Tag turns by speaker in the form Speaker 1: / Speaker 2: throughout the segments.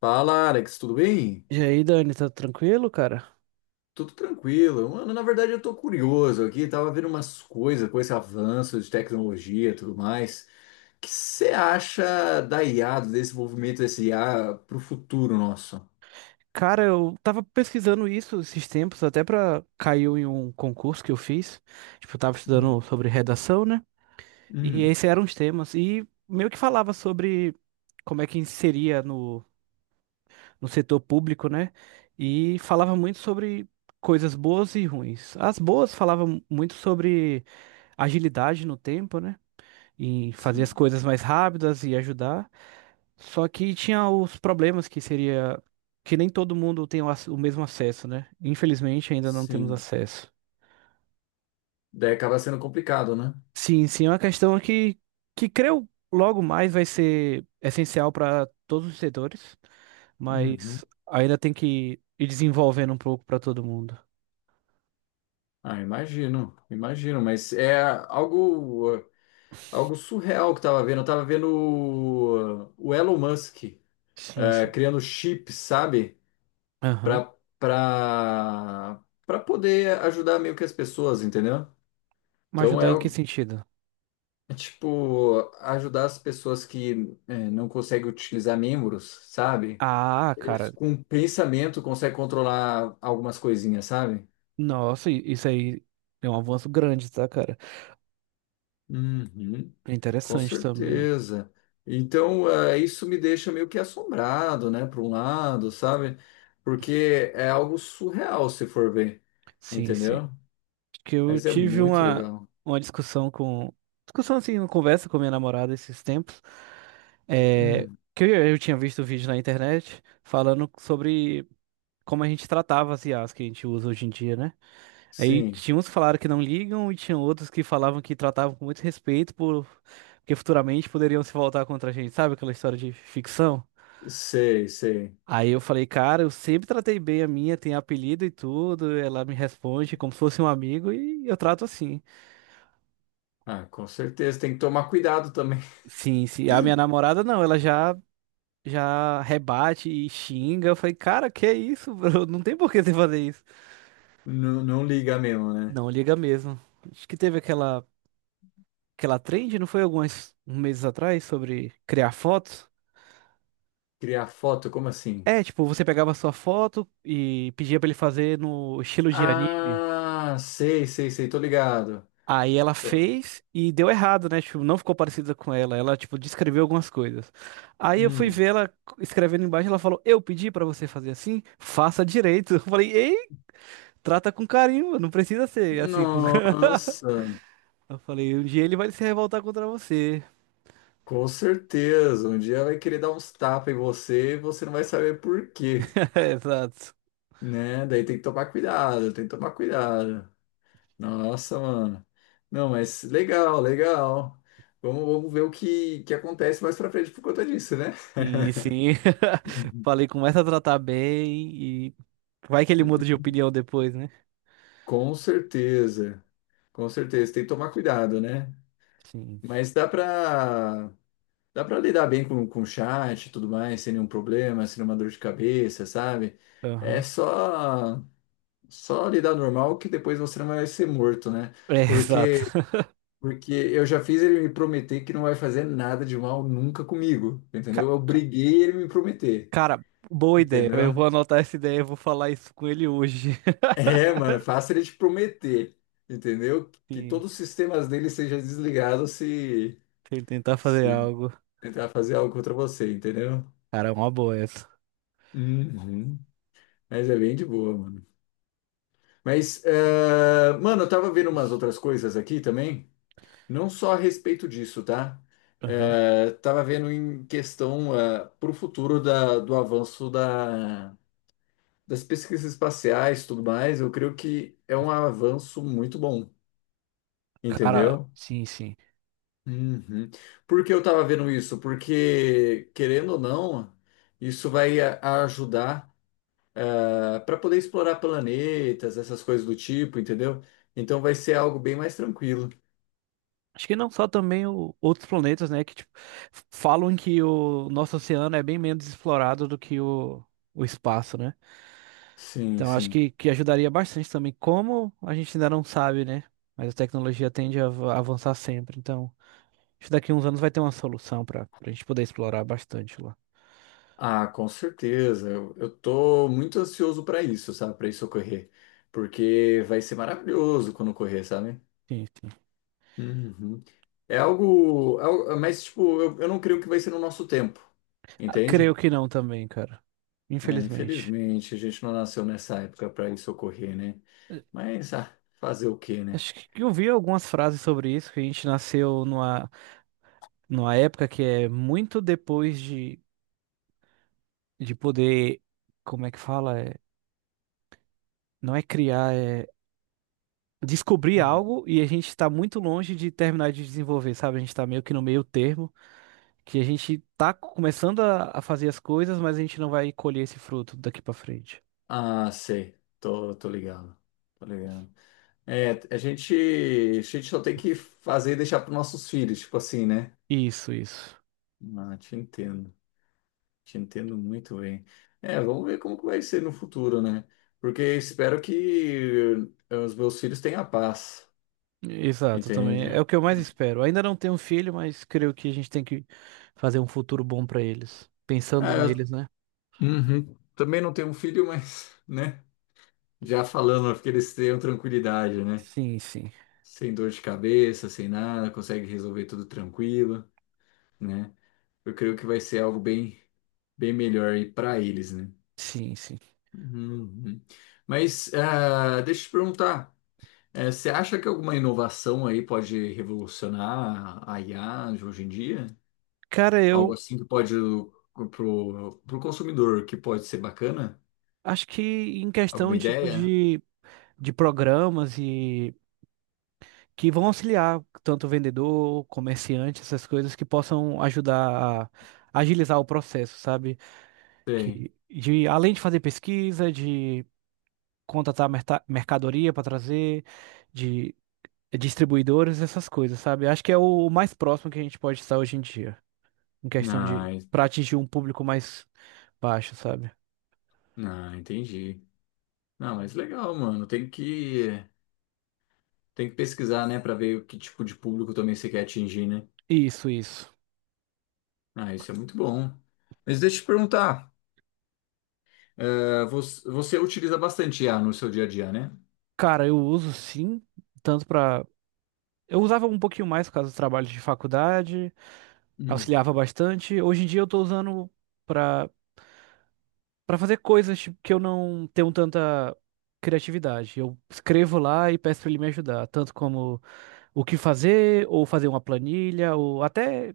Speaker 1: Fala, Alex, tudo bem?
Speaker 2: E aí, Dani, tá tranquilo, cara?
Speaker 1: Tudo tranquilo. Mano, na verdade eu tô curioso aqui, tava vendo umas coisas com esse avanço de tecnologia e tudo mais. O que você acha da IA, do desenvolvimento desse IA pro futuro nosso?
Speaker 2: Cara, eu tava pesquisando isso esses tempos, até pra caiu em um concurso que eu fiz. Tipo, eu tava
Speaker 1: Hum,
Speaker 2: estudando sobre redação, né? E
Speaker 1: hum,
Speaker 2: esses eram os temas. E meio que falava sobre como é que inseria no setor público, né? E falava muito sobre coisas boas e ruins. As boas falavam muito sobre agilidade no tempo, né? Em fazer as
Speaker 1: sim,
Speaker 2: coisas mais rápidas e ajudar. Só que tinha os problemas que seria que nem todo mundo tem o mesmo acesso, né? Infelizmente ainda não temos
Speaker 1: sim.
Speaker 2: acesso.
Speaker 1: Daí acaba sendo complicado, né?
Speaker 2: Sim, sim, é uma questão que creio logo mais vai ser essencial para todos os setores,
Speaker 1: Uhum.
Speaker 2: mas ainda tem que ir desenvolvendo um pouco para todo mundo.
Speaker 1: Ah, imagino, imagino, mas é algo, algo surreal que eu tava vendo. Eu tava vendo o Elon Musk,
Speaker 2: Sim, sim.
Speaker 1: criando chips, sabe?
Speaker 2: Aham.
Speaker 1: para para para poder ajudar meio que as pessoas, entendeu?
Speaker 2: Mas
Speaker 1: Então
Speaker 2: ajudar
Speaker 1: é,
Speaker 2: em que sentido?
Speaker 1: é tipo ajudar as pessoas que é, não conseguem utilizar membros, sabe?
Speaker 2: Ah,
Speaker 1: Eles
Speaker 2: cara,
Speaker 1: com pensamento conseguem controlar algumas coisinhas, sabe?
Speaker 2: nossa, isso aí é um avanço grande, tá, cara?
Speaker 1: Uhum,
Speaker 2: É
Speaker 1: com
Speaker 2: interessante também.
Speaker 1: certeza. Então, é, isso me deixa meio que assombrado, né, por um lado, sabe? Porque é algo surreal se for ver,
Speaker 2: Sim, sim.
Speaker 1: entendeu?
Speaker 2: Que eu
Speaker 1: Mas é
Speaker 2: tive
Speaker 1: muito
Speaker 2: uma,
Speaker 1: legal.
Speaker 2: uma discussão com. Discussão assim, uma conversa com minha namorada esses tempos. é,
Speaker 1: Hum,
Speaker 2: que eu tinha visto o vídeo na internet falando sobre como a gente tratava as IAs que a gente usa hoje em dia, né? Aí
Speaker 1: sim.
Speaker 2: tinha uns que falaram que não ligam e tinha outros que falavam que tratavam com muito respeito porque futuramente poderiam se voltar contra a gente, sabe? Aquela história de ficção.
Speaker 1: Sei, sei.
Speaker 2: Aí eu falei, cara, eu sempre tratei bem a minha, tem apelido e tudo, ela me responde como se fosse um amigo e eu trato assim.
Speaker 1: Ah, com certeza. Tem que tomar cuidado também.
Speaker 2: Sim, sim. A minha namorada não, ela já rebate e xinga. Eu falei, cara, que é isso, bro? Não tem por que você fazer isso.
Speaker 1: Não, não liga mesmo, né?
Speaker 2: Não, liga mesmo. Acho que teve aquela trend, não foi alguns meses atrás sobre criar fotos?
Speaker 1: Criar foto, como assim?
Speaker 2: É, tipo, você pegava a sua foto e pedia pra ele fazer no estilo de anime.
Speaker 1: Ah, sei, sei, sei. Tô ligado.
Speaker 2: Aí ela
Speaker 1: Tô-
Speaker 2: fez e deu errado, né? Tipo, não ficou parecida com ela. Ela, tipo, descreveu algumas coisas. Aí eu fui ver
Speaker 1: Hum.
Speaker 2: ela escrevendo embaixo, ela falou: "Eu pedi pra você fazer assim, faça direito". Eu falei: Trata com carinho, não precisa ser assim com.
Speaker 1: Nossa,
Speaker 2: Eu falei, um dia ele vai se revoltar contra você.
Speaker 1: com certeza. Um dia vai querer dar uns tapas em você e você não vai saber por quê,
Speaker 2: Exato.
Speaker 1: né? Daí tem que tomar cuidado, tem que tomar cuidado. Nossa, mano. Não, mas legal, legal. Vamos, vamos ver o que acontece mais pra frente por conta disso, né?
Speaker 2: Sim, sim. Falei, começa a tratar bem e vai que ele muda de opinião depois, né?
Speaker 1: Com certeza, com certeza. Tem que tomar cuidado, né?
Speaker 2: Sim.
Speaker 1: Mas dá para lidar bem com chat e tudo mais, sem nenhum problema, sem nenhuma dor de cabeça, sabe? É
Speaker 2: Aham.
Speaker 1: só lidar normal que depois você não vai ser morto, né?
Speaker 2: É, exato.
Speaker 1: Porque porque eu já fiz ele me prometer que não vai fazer nada de mal nunca comigo,
Speaker 2: Ca-
Speaker 1: entendeu? Eu
Speaker 2: ca-
Speaker 1: briguei ele me prometer,
Speaker 2: Cara, boa ideia. Eu
Speaker 1: entendeu?
Speaker 2: vou anotar essa ideia e vou falar isso com ele hoje.
Speaker 1: É, mano, é fácil ele te prometer, entendeu? Que
Speaker 2: Sim,
Speaker 1: todos os sistemas dele sejam desligados se,
Speaker 2: se ele tentar fazer
Speaker 1: se
Speaker 2: algo.
Speaker 1: tentar fazer algo contra você, entendeu?
Speaker 2: Cara, é uma boa essa.
Speaker 1: Uhum. Mas é bem de boa, mano. Mas, mano, eu tava vendo umas outras coisas aqui também, não só a respeito disso, tá?
Speaker 2: Aham.
Speaker 1: Tava vendo em questão, pro futuro da, do avanço da, das pesquisas espaciais e tudo mais, eu creio que é um avanço muito bom,
Speaker 2: Cara,
Speaker 1: entendeu?
Speaker 2: sim, sim.
Speaker 1: Uhum. Por que eu estava vendo isso? Porque, querendo ou não, isso vai ajudar para poder explorar planetas, essas coisas do tipo, entendeu? Então vai ser algo bem mais tranquilo.
Speaker 2: Acho que não só também outros planetas, né? Que tipo, falam que o nosso oceano é bem menos explorado do que o espaço, né?
Speaker 1: Sim,
Speaker 2: Então acho
Speaker 1: sim.
Speaker 2: que ajudaria bastante também. Como a gente ainda não sabe, né? Mas a tecnologia tende a avançar sempre. Então, acho que daqui a uns anos vai ter uma solução para a gente poder explorar bastante lá.
Speaker 1: Ah, com certeza. Eu tô muito ansioso para isso, sabe? Para isso ocorrer. Porque vai ser maravilhoso quando ocorrer, sabe?
Speaker 2: Sim, sim.
Speaker 1: Uhum. É algo, mas, tipo, eu não creio que vai ser no nosso tempo,
Speaker 2: Ah, creio
Speaker 1: entende?
Speaker 2: que não também, cara.
Speaker 1: É,
Speaker 2: Infelizmente.
Speaker 1: infelizmente, a gente não nasceu nessa época para isso ocorrer, né?
Speaker 2: Eh,
Speaker 1: Mas, ah, fazer o quê, né?
Speaker 2: Acho que eu vi algumas frases sobre isso, que a gente nasceu numa época que é muito depois de poder, como é que fala? É, não é criar, é descobrir
Speaker 1: Uhum.
Speaker 2: algo e a gente está muito longe de terminar de desenvolver, sabe? A gente está meio que no meio termo, que a gente tá começando a fazer as coisas, mas a gente não vai colher esse fruto daqui para frente.
Speaker 1: Ah, sei. Tô, tô ligado. Tô ligado. É, a gente só tem que fazer e deixar para nossos filhos, tipo assim, né?
Speaker 2: Isso, isso.
Speaker 1: Ah, te entendo. Te entendo muito bem. É, vamos ver como que vai ser no futuro, né? Porque espero que os meus filhos tenham paz,
Speaker 2: Exato, também é
Speaker 1: entende?
Speaker 2: o que eu mais
Speaker 1: Hum.
Speaker 2: espero. Ainda não tenho filho, mas creio que a gente tem que fazer um futuro bom para eles,
Speaker 1: Ah,
Speaker 2: pensando
Speaker 1: eu,
Speaker 2: neles, né?
Speaker 1: uhum. Também não tenho um filho, mas, né? Já falando, porque eles tenham tranquilidade, né?
Speaker 2: Sim, sim.
Speaker 1: Sem dor de cabeça, sem nada, consegue resolver tudo tranquilo, né? Eu creio que vai ser algo bem, bem melhor aí para eles, né?
Speaker 2: Sim, sim.
Speaker 1: Uhum. Mas ah, deixa eu te perguntar, você acha que alguma inovação aí pode revolucionar a IA de hoje em dia?
Speaker 2: Cara,
Speaker 1: Algo
Speaker 2: eu
Speaker 1: assim que pode pro, pro consumidor que pode ser bacana?
Speaker 2: acho que em
Speaker 1: Alguma
Speaker 2: questão tipo
Speaker 1: ideia?
Speaker 2: de programas e que vão auxiliar tanto o vendedor, comerciante, essas coisas que possam ajudar a agilizar o processo, sabe?
Speaker 1: Tem.
Speaker 2: Que de além de fazer pesquisa, de contratar mercadoria para trazer, de distribuidores, essas coisas, sabe? Acho que é o mais próximo que a gente pode estar hoje em dia, em questão de
Speaker 1: Ah, en-
Speaker 2: para atingir um público mais baixo, sabe?
Speaker 1: ah, entendi. Não, mas legal, mano. Tem que pesquisar, né, pra ver o que tipo de público também você quer atingir, né?
Speaker 2: Isso, isso.
Speaker 1: Ah, isso é muito bom. Mas deixa eu te perguntar, você, você utiliza bastante IA no seu dia a dia, né?
Speaker 2: Cara, eu uso sim, tanto para eu usava um pouquinho mais por causa dos trabalhos de faculdade,
Speaker 1: Hum.
Speaker 2: auxiliava bastante. Hoje em dia eu tô usando pra para fazer coisas tipo, que eu não tenho tanta criatividade. Eu escrevo lá e peço pra ele me ajudar, tanto como o que fazer, ou fazer uma planilha, ou até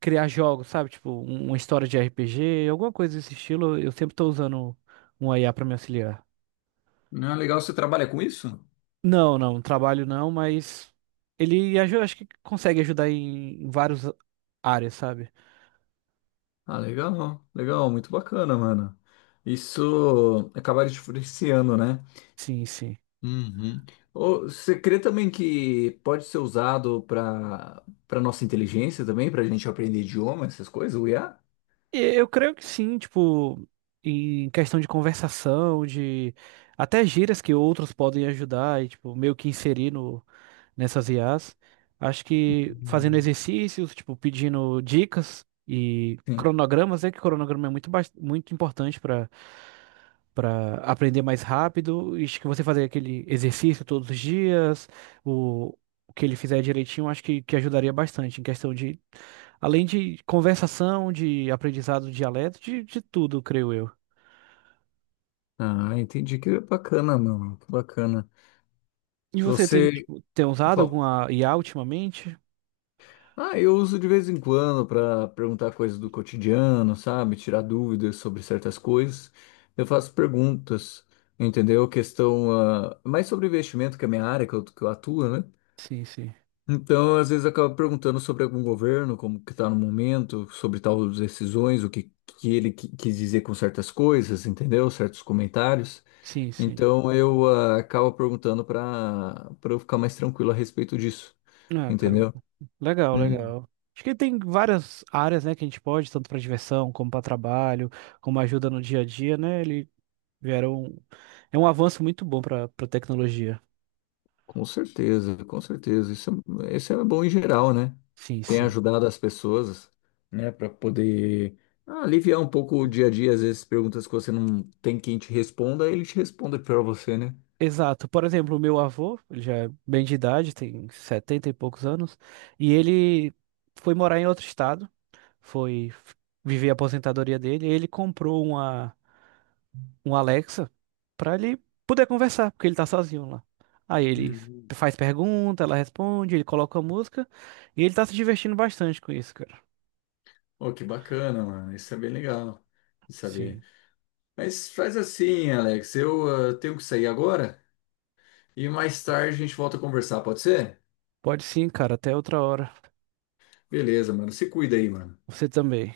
Speaker 2: criar jogos, sabe? Tipo, uma história de RPG, alguma coisa desse estilo. Eu sempre tô usando um IA pra me auxiliar.
Speaker 1: Não é legal você trabalha com isso?
Speaker 2: Não, não, trabalho não, mas ele ajuda, acho que consegue ajudar em várias áreas, sabe?
Speaker 1: Ah, legal, legal, muito bacana, mano. Isso acaba te influenciando, né?
Speaker 2: Sim, sim.
Speaker 1: Uhum. Ô, você crê também que pode ser usado para para nossa inteligência também, para a gente aprender idioma, essas coisas, o IA?
Speaker 2: Eu creio que sim, tipo, em questão de conversação, de até gírias que outros podem ajudar e, tipo, meio que inserir no, nessas IAs. Acho que fazendo exercícios, tipo, pedindo dicas e
Speaker 1: Hum.
Speaker 2: cronogramas, é que cronograma é muito, muito importante para aprender mais rápido. E acho que você fazer aquele exercício todos os dias, o, o que ele fizer direitinho, acho que ajudaria bastante em questão de, além de conversação, de aprendizado do dialeto, de tudo, creio eu.
Speaker 1: Ah, entendi. Que bacana, mano. Que bacana.
Speaker 2: E você tem,
Speaker 1: Você
Speaker 2: tipo, tem usado
Speaker 1: fala,
Speaker 2: alguma IA ultimamente?
Speaker 1: ah, eu uso de vez em quando para perguntar coisas do cotidiano, sabe? Tirar dúvidas sobre certas coisas. Eu faço perguntas, entendeu? Questão, ah, mais sobre investimento, que é a minha área, que eu atuo, né?
Speaker 2: Sim, sim.
Speaker 1: Então, às vezes, eu acabo perguntando sobre algum governo, como que está no momento, sobre tal decisões, o que, que ele quis dizer com certas coisas, entendeu? Certos comentários.
Speaker 2: Sim, sim.
Speaker 1: Então eu ah, acabo perguntando para para eu ficar mais tranquilo a respeito disso,
Speaker 2: Ah, cara,
Speaker 1: entendeu?
Speaker 2: legal,
Speaker 1: Hum.
Speaker 2: legal. Acho que tem várias áreas, né, que a gente pode, tanto para diversão, como para trabalho, como ajuda no dia a dia, né? Ele vieram. É um avanço muito bom para tecnologia.
Speaker 1: Com certeza, com certeza. Isso é bom em geral, né?
Speaker 2: Sim,
Speaker 1: Tem
Speaker 2: sim.
Speaker 1: ajudado as pessoas, né, para poder aliviar um pouco o dia a dia, às vezes perguntas que você não tem quem te responda, ele te responde para você, né?
Speaker 2: Exato. Por exemplo, o meu avô, ele já é bem de idade, tem 70 e poucos anos, e ele foi morar em outro estado, foi viver a aposentadoria dele, e ele comprou um Alexa para ele poder conversar, porque ele tá sozinho lá. Aí ele
Speaker 1: Uhum.
Speaker 2: faz pergunta, ela responde, ele coloca a música, e ele tá se divertindo bastante com isso, cara.
Speaker 1: Oh, que bacana, mano. Isso é bem legal de saber.
Speaker 2: Sim.
Speaker 1: Mas faz assim, Alex. Eu ah, tenho que sair agora e mais tarde a gente volta a conversar, pode ser?
Speaker 2: Pode sim, cara. Até outra hora.
Speaker 1: Beleza, mano. Se cuida aí, mano.
Speaker 2: Você também.